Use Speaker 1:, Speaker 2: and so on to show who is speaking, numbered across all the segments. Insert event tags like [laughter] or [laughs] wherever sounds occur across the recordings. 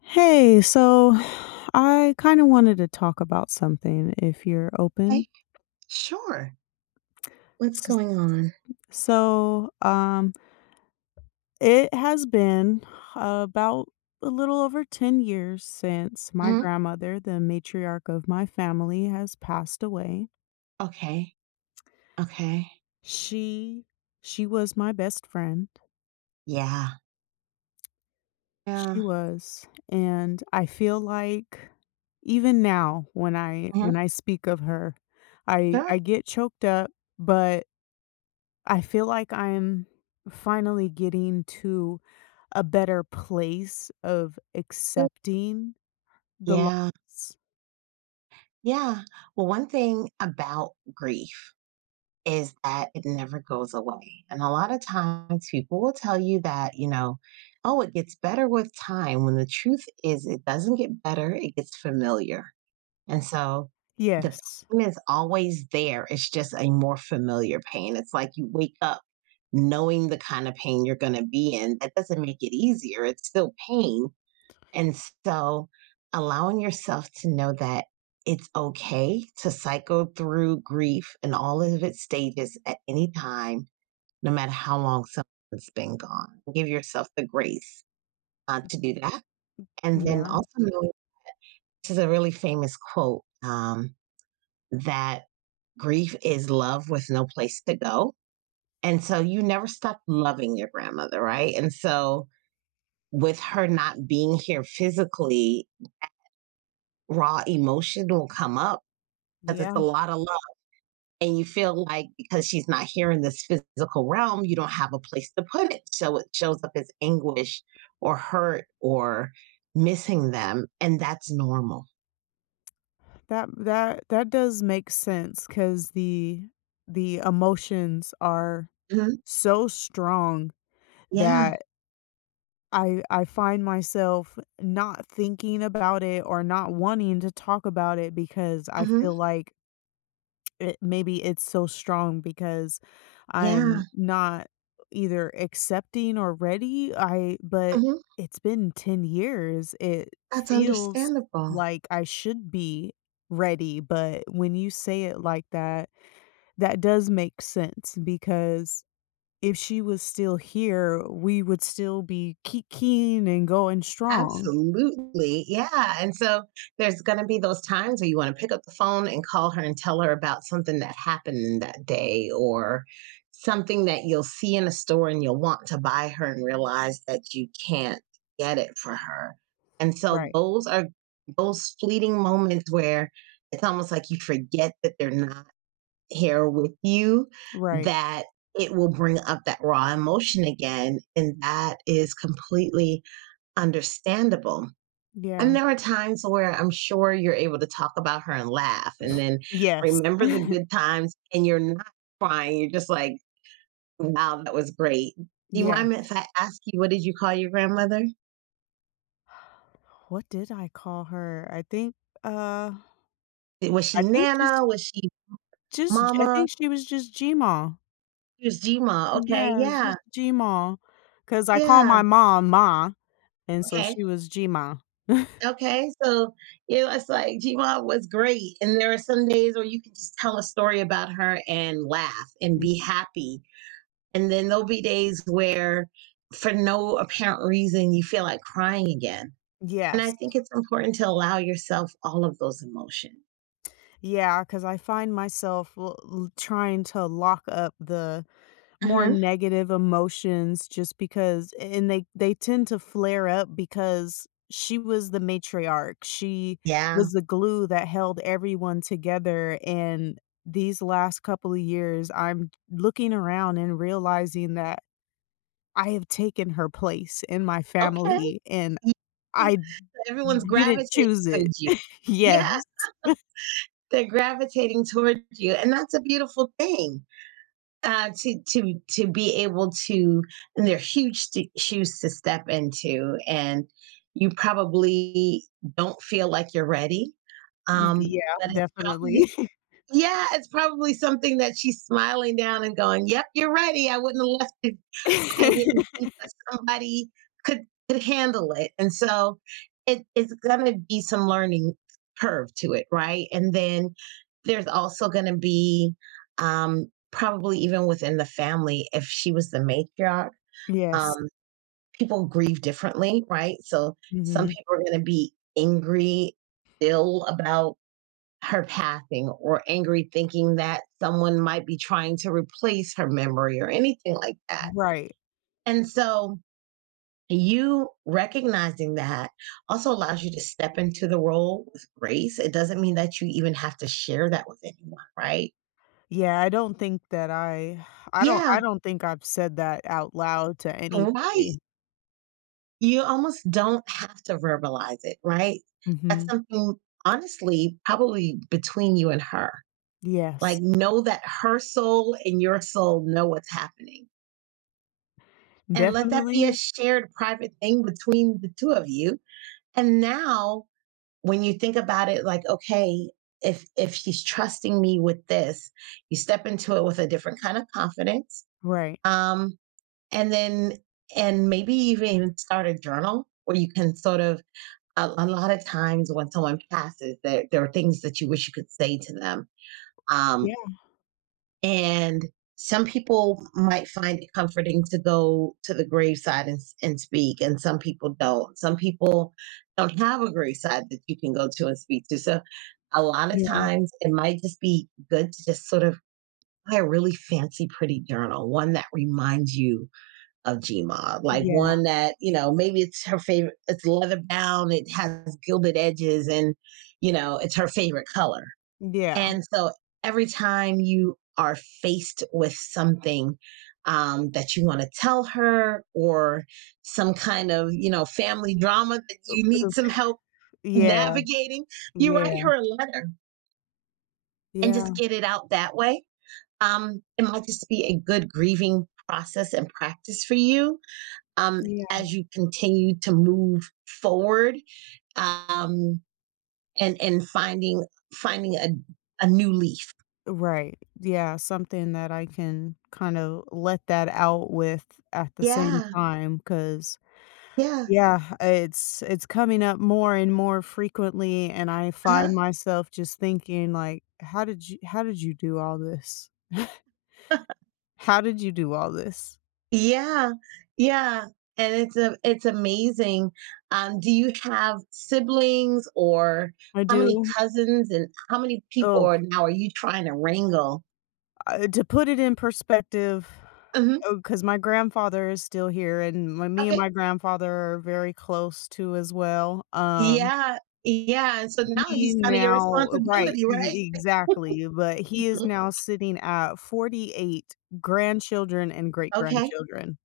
Speaker 1: Hey, so I kind of wanted to talk about something if you're open.
Speaker 2: Okay, sure. What's
Speaker 1: S-
Speaker 2: going on?
Speaker 1: So, um, it has been about a little over 10 years since my
Speaker 2: Mhm.
Speaker 1: grandmother, the matriarch of my family, has passed away.
Speaker 2: Okay, okay.
Speaker 1: She she was my best friend.
Speaker 2: Yeah.
Speaker 1: She
Speaker 2: Yeah.
Speaker 1: was, and I feel like even now when I
Speaker 2: Mhm.
Speaker 1: when I speak of her, I
Speaker 2: Sure.
Speaker 1: I get choked up, but I feel like I'm finally getting to a better place of
Speaker 2: Good.
Speaker 1: accepting the
Speaker 2: Yeah.
Speaker 1: loss.
Speaker 2: Yeah. Well, one thing about grief is that it never goes away. And a lot of times people will tell you that, oh, it gets better with time, when the truth is it doesn't get better, it gets familiar. And so the
Speaker 1: Yes.
Speaker 2: pain is always there. It's just a more familiar pain. It's like you wake up knowing the kind of pain you're going to be in. That doesn't make it easier. It's still pain. And so allowing yourself to know that it's okay to cycle through grief and all of its stages at any time, no matter how long someone's been gone. Give yourself the grace to do that. And then
Speaker 1: Yeah.
Speaker 2: also knowing, this is a really famous quote, that grief is love with no place to go. And so you never stop loving your grandmother, right? And so with her not being here physically, raw emotion will come up because it's a
Speaker 1: Yeah.
Speaker 2: lot of love. And you feel like because she's not here in this physical realm, you don't have a place to put it. So it shows up as anguish or hurt or missing them. And that's normal.
Speaker 1: That does make sense cuz the emotions are
Speaker 2: Mhm.
Speaker 1: so strong
Speaker 2: Yeah.
Speaker 1: that I find myself not thinking about it or not wanting to talk about it because I
Speaker 2: Hmm.
Speaker 1: feel like maybe it's so strong because
Speaker 2: Yeah.
Speaker 1: I'm not either accepting or ready. I but
Speaker 2: Hmm.
Speaker 1: it's been 10 years. It
Speaker 2: That's
Speaker 1: feels
Speaker 2: understandable.
Speaker 1: like I should be ready, but when you say it like that, that does make sense because if she was still here, we would still be keen and going strong.
Speaker 2: Absolutely, yeah, and so there's gonna be those times where you wanna pick up the phone and call her and tell her about something that happened that day, or something that you'll see in a store and you'll want to buy her and realize that you can't get it for her, and so
Speaker 1: Right.
Speaker 2: those are those fleeting moments where it's almost like you forget that they're not here with you,
Speaker 1: Right.
Speaker 2: that it will bring up that raw emotion again, and that is completely understandable. And
Speaker 1: Yeah.
Speaker 2: there are times where I'm sure you're able to talk about her and laugh and then
Speaker 1: Yes.
Speaker 2: remember the good times and you're not crying. You're just like, wow, that was great. Do
Speaker 1: [laughs]
Speaker 2: you
Speaker 1: yeah.
Speaker 2: mind if I ask you, what did you call your grandmother?
Speaker 1: What did I call her? Uh,
Speaker 2: Was she
Speaker 1: I think
Speaker 2: Nana? Was she
Speaker 1: just I
Speaker 2: Mama?
Speaker 1: think she was just g.
Speaker 2: She was Gma. Okay.
Speaker 1: Yeah,
Speaker 2: Yeah.
Speaker 1: just G-Maw, cause I call
Speaker 2: Yeah.
Speaker 1: my mom Ma, and so
Speaker 2: Okay.
Speaker 1: she was Gma. [laughs] maw.
Speaker 2: Okay. So, you know, it's like Gma was great. And there are some days where you can just tell a story about her and laugh and
Speaker 1: Y
Speaker 2: be happy. And then there'll be days where, for no apparent reason, you feel like crying again. And I
Speaker 1: yes.
Speaker 2: think it's important to allow yourself all of those emotions.
Speaker 1: Yeah, 'cause I find myself l l trying to lock up the more
Speaker 2: Mhm.
Speaker 1: negative emotions just because and they tend to flare up because she was the matriarch. She
Speaker 2: Yeah.
Speaker 1: was the glue that held everyone together, and these last couple of years, I'm looking around and realizing that I have taken her place in my
Speaker 2: Okay.
Speaker 1: family, and
Speaker 2: You-
Speaker 1: I
Speaker 2: Everyone's
Speaker 1: didn't
Speaker 2: gravitating
Speaker 1: choose it.
Speaker 2: towards you.
Speaker 1: [laughs] Yes.
Speaker 2: Yeah. They're gravitating towards you. And that's a beautiful thing, to, be able to, and they're huge shoes to step into. And you probably don't feel like you're ready. Um,
Speaker 1: Yeah,
Speaker 2: but it's probably,
Speaker 1: definitely.
Speaker 2: yeah, it's probably something that she's smiling down and going, "Yep, you're ready. I wouldn't have left if I didn't
Speaker 1: [laughs]
Speaker 2: think that somebody could handle it." And so, it, it's going to be some learning curve to it, right? And then there's also going to be, probably even within the family, if she was the matriarch,
Speaker 1: Yes.
Speaker 2: um, people grieve differently, right? So some
Speaker 1: Mhm.
Speaker 2: people are going to be angry, still, about her passing, or angry thinking that someone might be trying to replace her memory or anything like that.
Speaker 1: Right.
Speaker 2: And so you recognizing that also allows you to step into the role with grace. It doesn't mean that you even have to share that with anyone, right?
Speaker 1: Yeah, I don't think that
Speaker 2: Yeah,
Speaker 1: I don't think I've said that out loud to
Speaker 2: right.
Speaker 1: anybody.
Speaker 2: You almost don't have to verbalize it, right? That's
Speaker 1: Mhm.
Speaker 2: something, honestly, probably between you and her. Like,
Speaker 1: Yes.
Speaker 2: know that her soul and your soul know what's happening, and let that be a
Speaker 1: Definitely.
Speaker 2: shared private thing between the two of you. And now, when you think about it, like, okay, if she's trusting me with this, you step into it with a different kind of confidence.
Speaker 1: Right.
Speaker 2: Um and then, and maybe even start a journal where you can sort of, a lot of times when someone passes, there are things that you wish you could say to them. Um
Speaker 1: Yeah,
Speaker 2: and some people might find it comforting to go to the graveside and speak, and some people don't. Some people don't have a graveside that you can go to and speak to. So a lot of
Speaker 1: yeah,
Speaker 2: times it might just be good to just sort of buy a really fancy, pretty journal, one that reminds you of Gma, like
Speaker 1: yeah,
Speaker 2: one that, you know, maybe it's her favorite, it's leather bound, it has gilded edges, and, you know, it's her favorite color,
Speaker 1: yeah.
Speaker 2: and so every time you are faced with something, that you want to tell her, or some kind of, you know, family drama that you need
Speaker 1: It
Speaker 2: some help
Speaker 1: yeah,
Speaker 2: navigating, you write
Speaker 1: yeah,
Speaker 2: her a letter and
Speaker 1: yeah,
Speaker 2: just get it out that way. It might just be a good grieving process and practice for you, um,
Speaker 1: yeah.
Speaker 2: as you continue to move forward, um, and finding a, new leaf.
Speaker 1: Right. Yeah, something that I can kind of let that out with at the same
Speaker 2: Yeah,
Speaker 1: time, because
Speaker 2: yeah.
Speaker 1: yeah, it's coming up more and more frequently, and I
Speaker 2: Uh-huh.
Speaker 1: find myself just thinking like, how did you do all this? How did you do all this?"
Speaker 2: Yeah, yeah, and it's a it's amazing. Do you have siblings, or
Speaker 1: I
Speaker 2: how many
Speaker 1: do.
Speaker 2: cousins and how many people
Speaker 1: oh,
Speaker 2: are you trying to wrangle?
Speaker 1: to put it in perspective,
Speaker 2: Mhm,
Speaker 1: because my grandfather is still here, and my me and
Speaker 2: okay.
Speaker 1: my grandfather are very close too as well,
Speaker 2: Yeah, yeah, and so now
Speaker 1: he
Speaker 2: he's kinda your
Speaker 1: now right,
Speaker 2: responsibility,
Speaker 1: e
Speaker 2: right?
Speaker 1: e exactly, but he is
Speaker 2: Mhm,
Speaker 1: now sitting at 48 grandchildren and
Speaker 2: okay,
Speaker 1: great-grandchildren.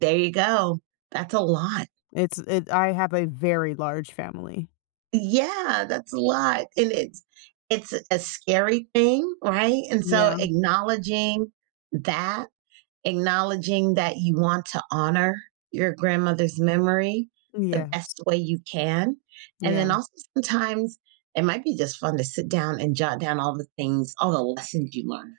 Speaker 2: there you go. That's a lot.
Speaker 1: It's it I have a very large family.
Speaker 2: Yeah, that's a lot, and it's a scary thing, right? And so
Speaker 1: Yeah,
Speaker 2: acknowledging that, acknowledging that you want to honor your grandmother's memory the best
Speaker 1: yes,
Speaker 2: way you can. And
Speaker 1: yeah.
Speaker 2: then also sometimes it might be just fun to sit down and jot down all the things, all the lessons you learned.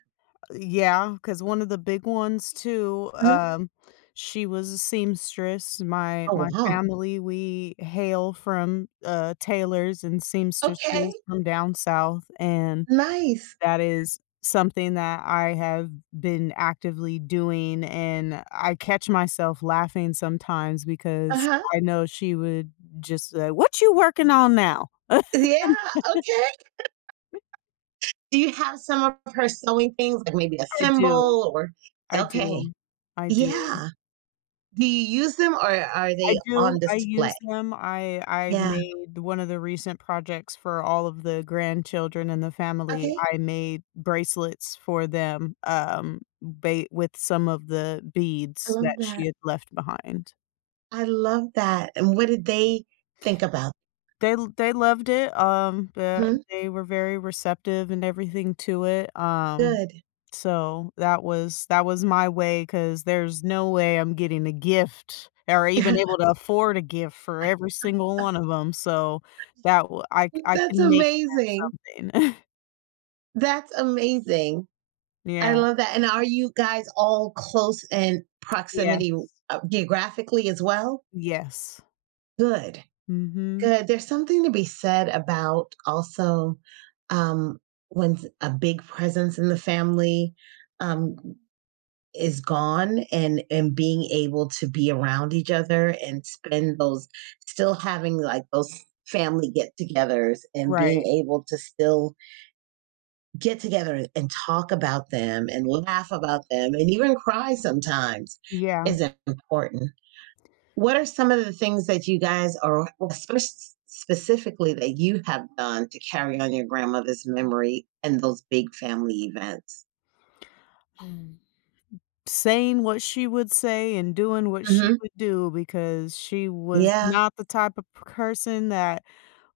Speaker 1: Yeah, because one of the big ones too,
Speaker 2: Mhm.
Speaker 1: she was a seamstress. My
Speaker 2: Oh,
Speaker 1: my
Speaker 2: wow.
Speaker 1: family, we hail from, tailors and
Speaker 2: Okay.
Speaker 1: seamstresses from down south, and
Speaker 2: Nice.
Speaker 1: that is something that I have been actively doing, and I catch myself laughing sometimes
Speaker 2: Uh
Speaker 1: because
Speaker 2: huh.
Speaker 1: I know she would just say, "What you working on now?"
Speaker 2: Yeah. Okay. Do you have some of her sewing things, like maybe a
Speaker 1: I do,
Speaker 2: symbol or?
Speaker 1: I
Speaker 2: Okay.
Speaker 1: do, I do.
Speaker 2: Yeah. Do you use them, or are
Speaker 1: I
Speaker 2: they on
Speaker 1: do, I
Speaker 2: display?
Speaker 1: use them. I
Speaker 2: Yeah.
Speaker 1: made one of the recent projects for all of the grandchildren in the family,
Speaker 2: Okay.
Speaker 1: I made bracelets for them, ba with some of the
Speaker 2: I
Speaker 1: beads
Speaker 2: love
Speaker 1: that she
Speaker 2: that.
Speaker 1: had left behind.
Speaker 2: I love that. And what did they think about?
Speaker 1: They loved it,
Speaker 2: Mhm.
Speaker 1: they were very receptive and everything to it,
Speaker 2: Good.
Speaker 1: so, that was my way because there's no way I'm getting a gift or even able
Speaker 2: [laughs]
Speaker 1: to afford a gift for every single one of them. So that w I c I
Speaker 2: That's
Speaker 1: can make
Speaker 2: amazing.
Speaker 1: them something. [laughs]
Speaker 2: That's amazing. I
Speaker 1: Yeah.
Speaker 2: love that. And are you guys all close in
Speaker 1: Yes.
Speaker 2: proximity, geographically as well?
Speaker 1: Yes.
Speaker 2: Good.
Speaker 1: Mhm.
Speaker 2: Good. There's something to be said about also, um, when a big presence in the family, Um, is gone, and being able to be around each other and spend those, still having like those family get-togethers and being
Speaker 1: Right.
Speaker 2: able to still get together and talk about them and laugh about them and even cry sometimes,
Speaker 1: Yeah.
Speaker 2: is important. What are some of the things that you guys are especially, specifically, that you have done to carry on your grandmother's memory and those big family events?
Speaker 1: Mm. Saying what she would say and doing what she
Speaker 2: Hmm.
Speaker 1: would do, because she was
Speaker 2: Yeah.
Speaker 1: not the type of person that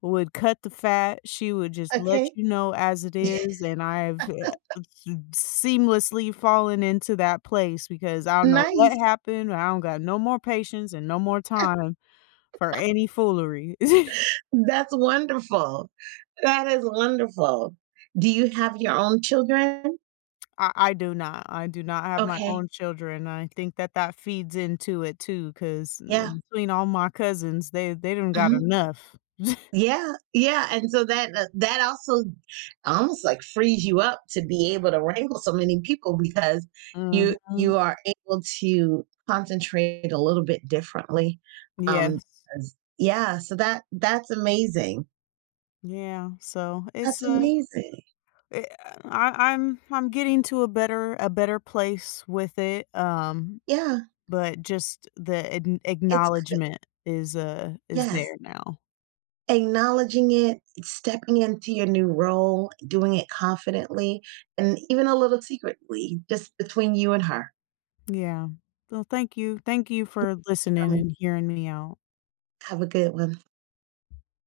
Speaker 1: would cut the fat, she would just let
Speaker 2: Okay.
Speaker 1: you know as it
Speaker 2: [laughs]
Speaker 1: is, and I've, seamlessly fallen into that place because I don't know what
Speaker 2: Nice.
Speaker 1: happened, I don't got no more patience and no more time for any foolery. [laughs]
Speaker 2: That's wonderful. That is wonderful. Do you have your own children?
Speaker 1: I do not have my
Speaker 2: Okay.
Speaker 1: own children, I think that that feeds into it too, because
Speaker 2: Yeah.
Speaker 1: between all my cousins, they don't got
Speaker 2: Mhm.
Speaker 1: enough.
Speaker 2: Yeah. Yeah. And so that, that that also almost like frees you up to be able to wrangle so many people, because you
Speaker 1: Mhm.
Speaker 2: are able to concentrate a little bit differently. Um,
Speaker 1: Yes.
Speaker 2: yeah. So that, that's amazing.
Speaker 1: Yeah, so it's,
Speaker 2: That's amazing.
Speaker 1: Eh, I'm getting to a better place with it,
Speaker 2: Yeah.
Speaker 1: but just the ad
Speaker 2: It's good.
Speaker 1: acknowledgement is there
Speaker 2: Yes.
Speaker 1: now.
Speaker 2: Acknowledging it, stepping into your new role, doing it confidently, and even a little secretly, just between you and her.
Speaker 1: Yeah. Well, thank you. Thank you for listening
Speaker 2: Um,
Speaker 1: and hearing me out.
Speaker 2: have a good one.